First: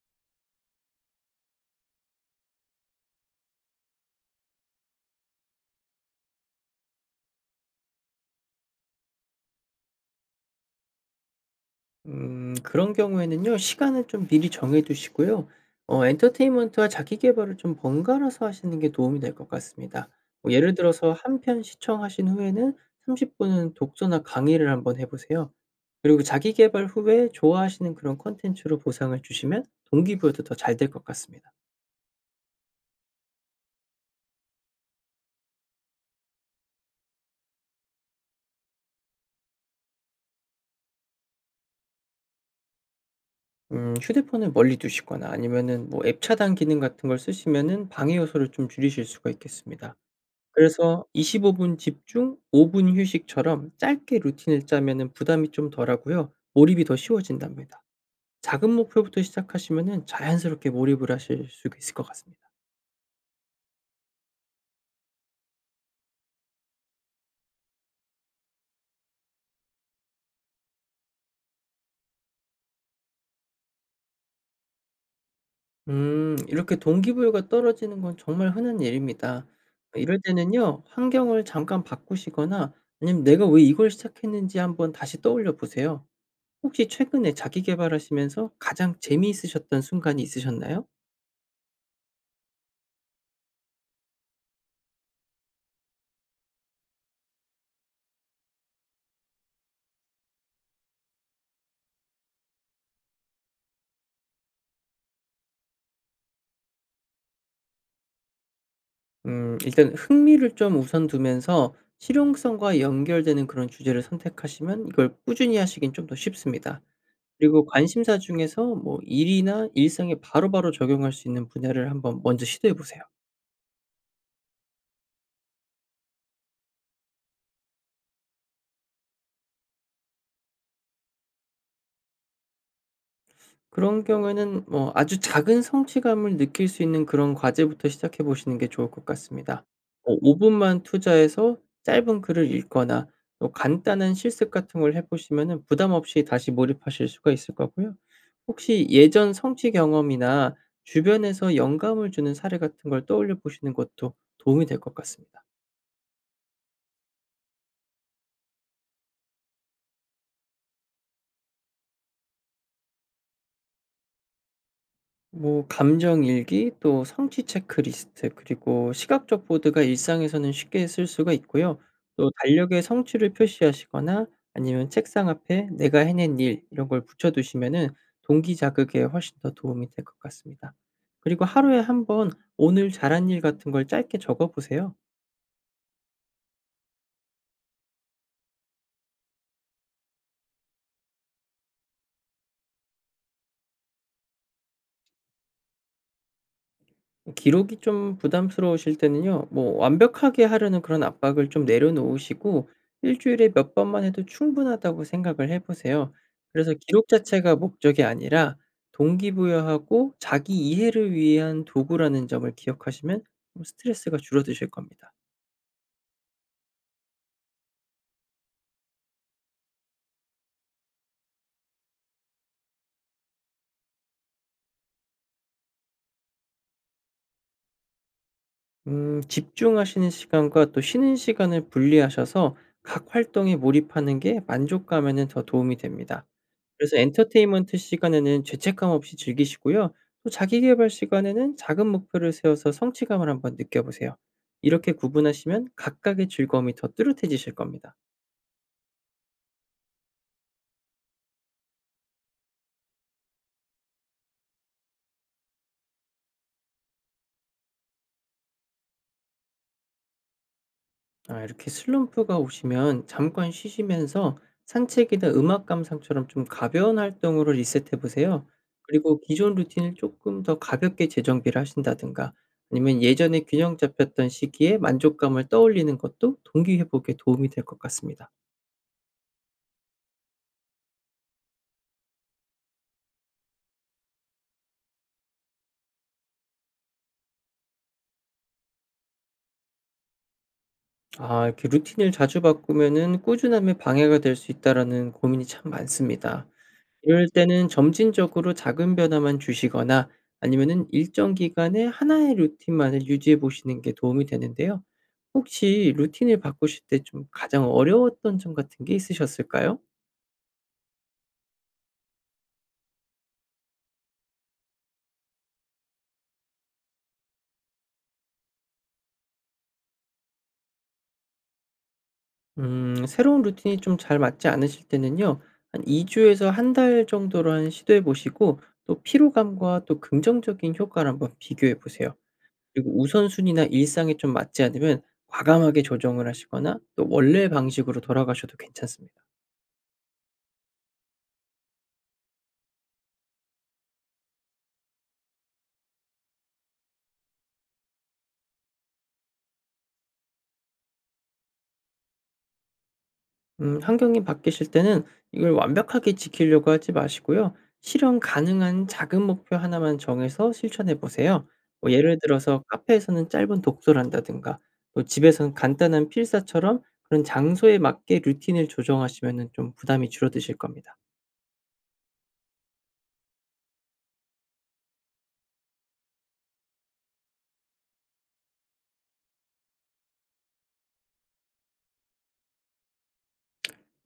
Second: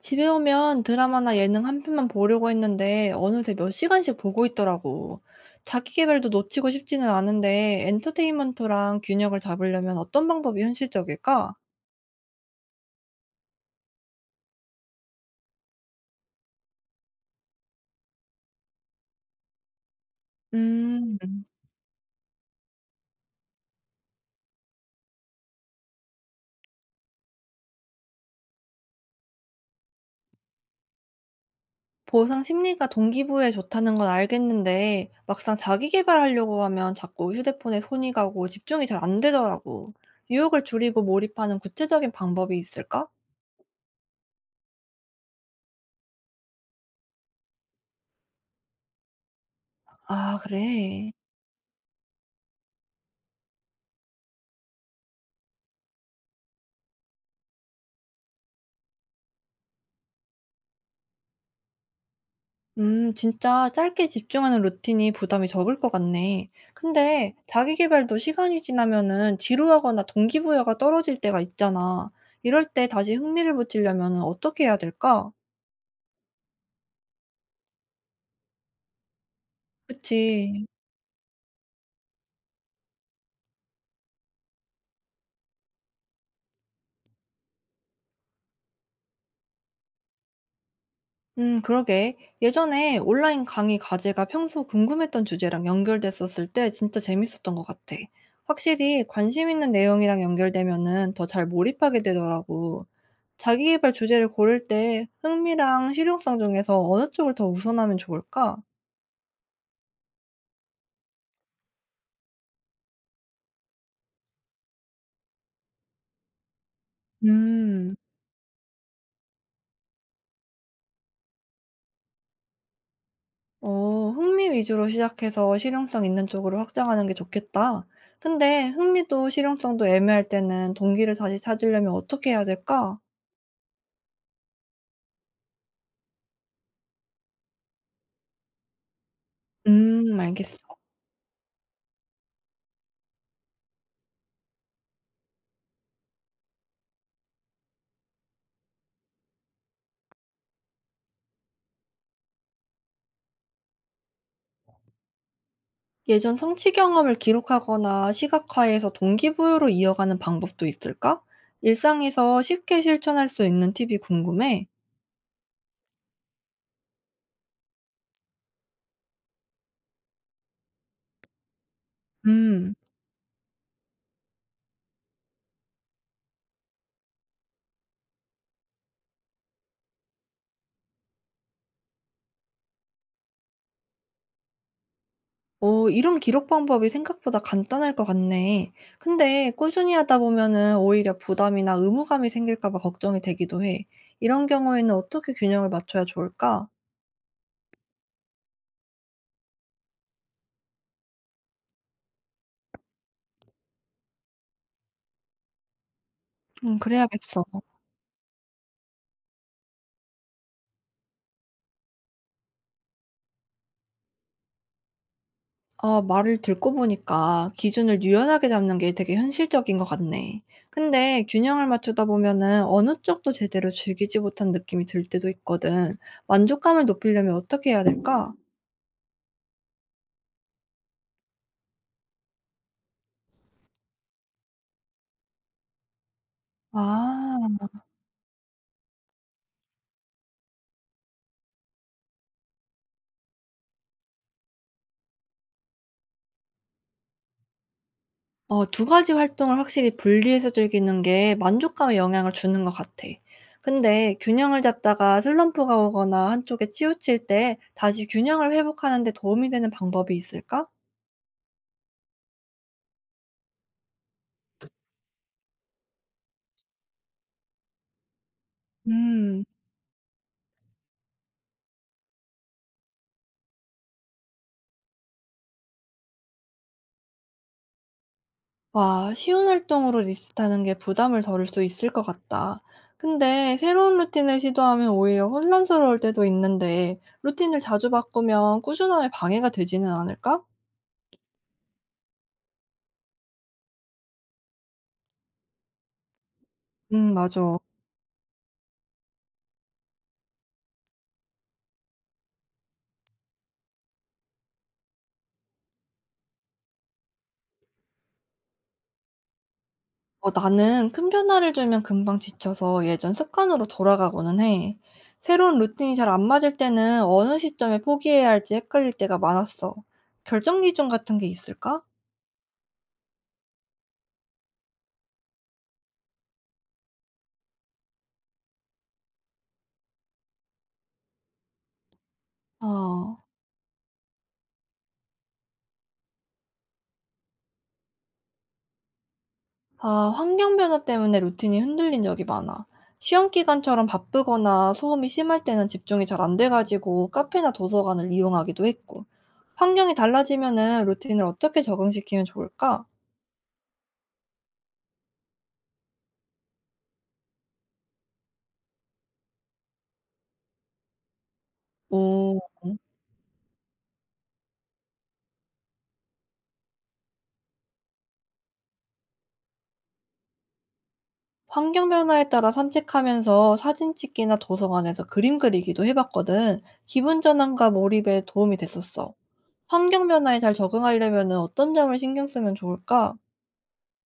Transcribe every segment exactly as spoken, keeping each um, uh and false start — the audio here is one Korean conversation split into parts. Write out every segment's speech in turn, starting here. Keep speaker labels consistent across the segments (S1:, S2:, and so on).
S1: 집에 오면 드라마나 예능 한 편만 보려고 했는데 어느새 몇 시간씩 보고 있더라고. 자기 개발도 놓치고 싶지는 않은데 엔터테인먼트랑 균형을 잡으려면 어떤 방법이 현실적일까?
S2: 음 그런 경우에는요. 시간을 좀 미리 정해 두시고요. 어 엔터테인먼트와 자기 계발을 좀 번갈아서 하시는 게 도움이 될 것 같습니다. 뭐 예를 들어서
S1: 음,
S2: 한 편 시청하신 후에는 삼십 분은 독서나 강의를 한번 해 보세요. 그리고 자기 계발 후에 좋아하시는 그런 콘텐츠로 보상을 주시면 동기부여도 더 잘 될 것 같습니다.
S1: 보상 심리가 동기부여에 좋다는 건 알겠는데 막상 자기 개발하려고 하면 자꾸 휴대폰에 손이 가고 집중이 잘 안 되더라고. 유혹을 줄이고 몰입하는 구체적인 방법이 있을까?
S2: 음 휴대폰을 멀리 두시거나 아니면은 뭐 앱 차단 기능 같은 걸 쓰시면은 방해 요소를 좀 줄이실 수가 있겠습니다.
S1: 아,
S2: 그래서
S1: 그래.
S2: 이십오 분 집중 오 분 휴식처럼 짧게 루틴을 짜면은 부담이 좀 덜하고요. 몰입이 더 쉬워진답니다. 작은 목표부터 시작하시면은 자연스럽게 몰입을 하실 수 있을 것 같습니다.
S1: 음, 진짜 짧게 집중하는 루틴이 부담이 적을 것 같네. 근데 자기 개발도 시간이 지나면은 지루하거나 동기부여가 떨어질 때가 있잖아. 이럴 때 다시 흥미를 붙이려면은 어떻게 해야 될까?
S2: 음 이렇게 동기부여가 떨어지는 건 정말 흔한 일입니다. 이럴
S1: 그치.
S2: 때는요. 환경을 잠깐 바꾸시거나 아니면 '내가 왜 이걸 시작했는지.' 한번 다시 떠올려 보세요. 혹시 최근에 자기 계발하시면서 가장 재미있으셨던 순간이 있으셨나요?
S1: 음, 그러게. 예전에 온라인 강의 과제가 평소 궁금했던 주제랑 연결됐었을 때 진짜 재밌었던 것 같아. 확실히 관심 있는 내용이랑 연결되면은 더 잘 몰입하게 되더라고. 자기계발 주제를 고를 때 흥미랑 실용성 중에서 어느 쪽을 더 우선하면 좋을까?
S2: 음 일단 흥미를 좀 우선 두면서 실용성과 연결되는 그런 주제를 선택하시면 이걸 꾸준히 하시긴 좀 더 쉽습니다. 그리고
S1: 음,
S2: 관심사 중에서 뭐 일이나 일상에 바로바로 적용할 수 있는 분야를 한번 먼저 시도해 보세요.
S1: 어, 흥미 위주로 시작해서 실용성 있는 쪽으로 확장하는 게 좋겠다. 근데 흥미도 실용성도 애매할 때는 동기를 다시 찾으려면 어떻게 해야 될까?
S2: 그런 경우에는 뭐 아주 작은 성취감을 느낄 수 있는 그런 과제부터 시작해 보시는 게 좋을 것 같습니다. 어
S1: 음,
S2: 오
S1: 알겠어.
S2: 분만 투자해서 짧은 글을 읽거나 또 간단한 실습 같은 걸 해 보시면은 부담 없이 다시 몰입하실 수가 있을 거고요. 혹시 예전 성취 경험이나 주변에서 영감을 주는 사례 같은 걸 떠올려 보시는 것도 도움이 될 것 같습니다.
S1: 예전 성취 경험을 기록하거나 시각화해서 동기부여로 이어가는 방법도 있을까? 일상에서 쉽게 실천할 수 있는 팁이 궁금해.
S2: 뭐 감정 일기, 또 성취 체크리스트, 그리고 시각적 보드가 일상에서는 쉽게 쓸 수가 있고요. 또
S1: 음,
S2: 달력에 성취를 표시하시거나 아니면 책상 앞에 내가 해낸 일 이런 걸 붙여 두시면은 동기 자극에 훨씬 더 도움이 될 것 같습니다. 그리고 하루에 한번 오늘 잘한 일 같은 걸 짧게 적어 보세요.
S1: 어, 이런 기록 방법이 생각보다 간단할 것 같네. 근데 꾸준히 하다 보면은 오히려 부담이나 의무감이 생길까 봐 걱정이 되기도 해. 이런 경우에는 어떻게 균형을 맞춰야 좋을까?
S2: 기록이 좀 부담스러우실 때는요. 뭐 완벽하게 하려는 그런 압박을 좀 내려놓으시고 일 주일에 몇 번만 해도 충분하다고 생각을 해 보세요. 그래서
S1: 음,
S2: 기록
S1: 그래야겠어.
S2: 자체가 목적이 아니라 동기부여하고 자기 이해를 위한 도구라는 점을 기억하시면 좀 스트레스가 줄어드실 겁니다.
S1: 아 말을 듣고 보니까 기준을 유연하게 잡는 게 되게 현실적인 것 같네. 근데 균형을 맞추다 보면은 어느 쪽도 제대로 즐기지 못한 느낌이 들 때도 있거든. 만족감을 높이려면 어떻게 해야 될까?
S2: 음 집중하시는 시간과 또 쉬는 시간을 분리하셔서 각 활동에 몰입하는 게 만족감에는 더 도움이 됩니다. 그래서
S1: 아,
S2: 엔터테인먼트 시간에는 죄책감 없이 즐기시고요. 또 자기 계발 시간에는 작은 목표를 세워서 성취감을 한번 느껴보세요. 이렇게 구분하시면 각각의 즐거움이 더 뚜렷해지실 겁니다.
S1: 어, 두 가지 활동을 확실히 분리해서 즐기는 게 만족감에 영향을 주는 것 같아. 근데 균형을 잡다가 슬럼프가 오거나 한쪽에 치우칠 때 다시 균형을 회복하는 데 도움이 되는 방법이 있을까?
S2: 아, 이렇게 슬럼프가 오시면 잠깐 쉬시면서 산책이나 음악 감상처럼 좀 가벼운 활동으로 리셋해 보세요. 그리고
S1: 음,
S2: 기존 루틴을 조금 더 가볍게 재정비를 하신다든가 아니면 예전에 균형 잡혔던 시기에 만족감을 떠올리는 것도 동기 회복에 도움이 될 것 같습니다.
S1: 와, 쉬운 활동으로 리스트하는 게 부담을 덜을 수 있을 것 같다. 근데 새로운 루틴을 시도하면 오히려 혼란스러울 때도 있는데, 루틴을 자주 바꾸면 꾸준함에 방해가 되지는 않을까?
S2: 아, 이렇게 루틴을 자주 바꾸면은 꾸준함에 방해가 될 수 있다라는 고민이 참 많습니다.
S1: 음,
S2: 이럴
S1: 맞아.
S2: 때는 점진적으로 작은 변화만 주시거나 아니면은 일정 기간에 하나의 루틴만을 유지해 보시는 게 도움이 되는데요. 혹시 루틴을 바꾸실 때 좀 가장 어려웠던 점 같은 게 있으셨을까요?
S1: 어, 나는 큰 변화를 주면 금방 지쳐서 예전 습관으로 돌아가고는 해. 새로운 루틴이 잘 안 맞을 때는 어느 시점에 포기해야 할지 헷갈릴 때가 많았어. 결정 기준 같은 게 있을까?
S2: 음 새로운 루틴이 좀 잘 맞지 않으실 때는요. 한 이 주에서 한 달 정도한 시도해 보시고 또 피로감과 또 긍정적인 효과를 한번 비교해 보세요. 그리고
S1: 어.
S2: 우선순위나 일상에 좀 맞지 않으면 과감하게 조정을 하시거나 또 원래 방식으로 돌아가셔도 괜찮습니다.
S1: 아, 환경 변화 때문에 루틴이 흔들린 적이 많아. 시험 기간처럼 바쁘거나 소음이 심할 때는 집중이 잘 안 돼가지고 카페나 도서관을 이용하기도 했고. 환경이 달라지면은 루틴을 어떻게 적응시키면 좋을까?
S2: 음 환경이 바뀌실 때는 이걸 완벽하게 지키려고 하지 마시고요. 실현 가능한 작은 목표 하나만 정해서 실천해 보세요. 뭐 예를
S1: 오,
S2: 들어서 카페에서는 짧은 독서를 한다든가 또 집에서는 간단한 필사처럼 그런 장소에 맞게 루틴을 조정하시면 좀 부담이 줄어드실 겁니다.
S1: 환경 변화에 따라 산책하면서 사진 찍기나 도서관에서 그림 그리기도 해봤거든. 기분 전환과 몰입에 도움이 됐었어. 환경 변화에 잘 적응하려면은 어떤 점을 신경 쓰면 좋을까?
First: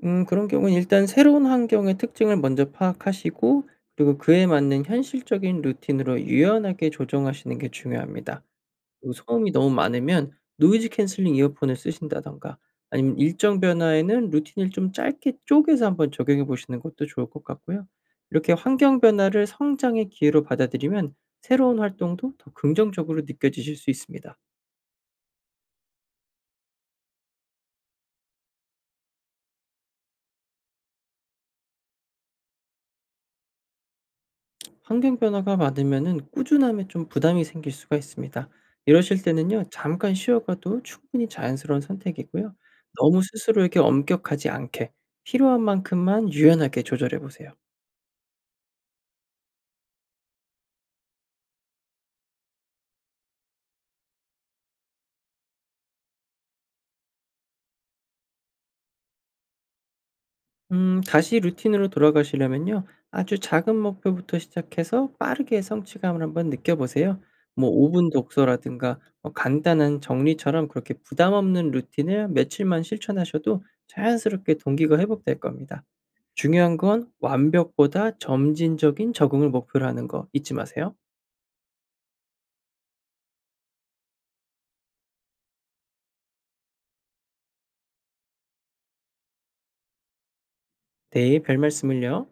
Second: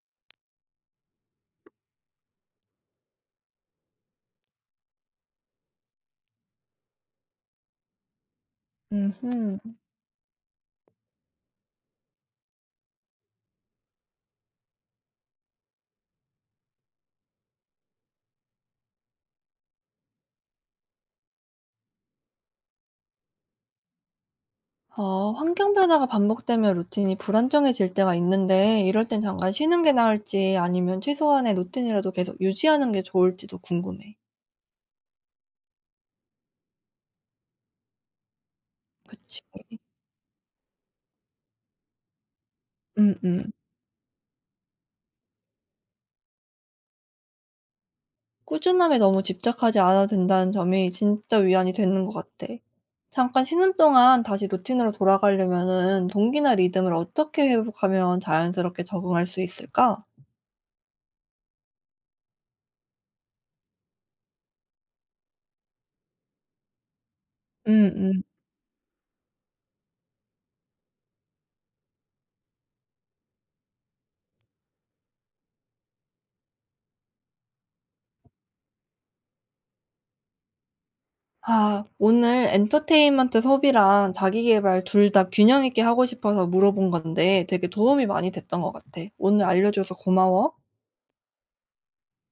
S2: 음 그런 경우는 일단 새로운 환경의 특징을 먼저 파악하시고 그리고 그에 맞는 현실적인 루틴으로 유연하게 조정하시는 게 중요합니다. 그 소음이
S1: 음흠.
S2: 너무 많으면 노이즈 캔슬링 이어폰을 쓰신다든가 아니면 일정 변화에는 루틴을 좀 짧게 쪼개서 한번 적용해 보시는 것도 좋을 것 같고요. 이렇게 환경 변화를 성장의 기회로 받아들이면 새로운 활동도 더 긍정적으로 느껴지실 수 있습니다.
S1: 어, 환경 변화가 반복되면 루틴이 불안정해질 때가 있는데, 이럴 땐 잠깐 쉬는 게 나을지, 아니면 최소한의 루틴이라도 계속 유지하는 게 좋을지도 궁금해.
S2: 환경 변화가 많으면은 꾸준함에 좀 부담이 생길 수가 있습니다. 이러실
S1: 그치.
S2: 때는요. 잠깐 쉬어가도 충분히 자연스러운 선택이고요.
S1: 음,
S2: 너무
S1: 음.
S2: 스스로에게 엄격하지 않게 필요한 만큼만 유연하게 조절해 보세요.
S1: 꾸준함에 너무 집착하지 않아도 된다는 점이 진짜 위안이 되는 것 같아. 잠깐 쉬는 동안 다시 루틴으로 돌아가려면은 동기나 리듬을 어떻게 회복하면 자연스럽게 적응할 수 있을까?
S2: 음, 다시 루틴으로 돌아가시려면요. 아주 작은 목표부터 시작해서 빠르게 성취감을 한번 느껴보세요. 뭐
S1: 음,
S2: 오 분
S1: 음.
S2: 독서라든가 어, 간단한 정리처럼 그렇게 부담 없는 루틴을 며칠만 실천하셔도 자연스럽게 동기가 회복될 겁니다. 중요한 건 완벽보다 점진적인 적응을 목표로 하는 거 잊지 마세요.
S1: 아, 오늘 엔터테인먼트 소비랑 자기 개발 둘 다 균형 있게 하고 싶어서 물어본 건데 되게 도움이 많이 됐던 것 같아. 오늘 알려줘서 고마워.
S2: 네, 별 말씀을요.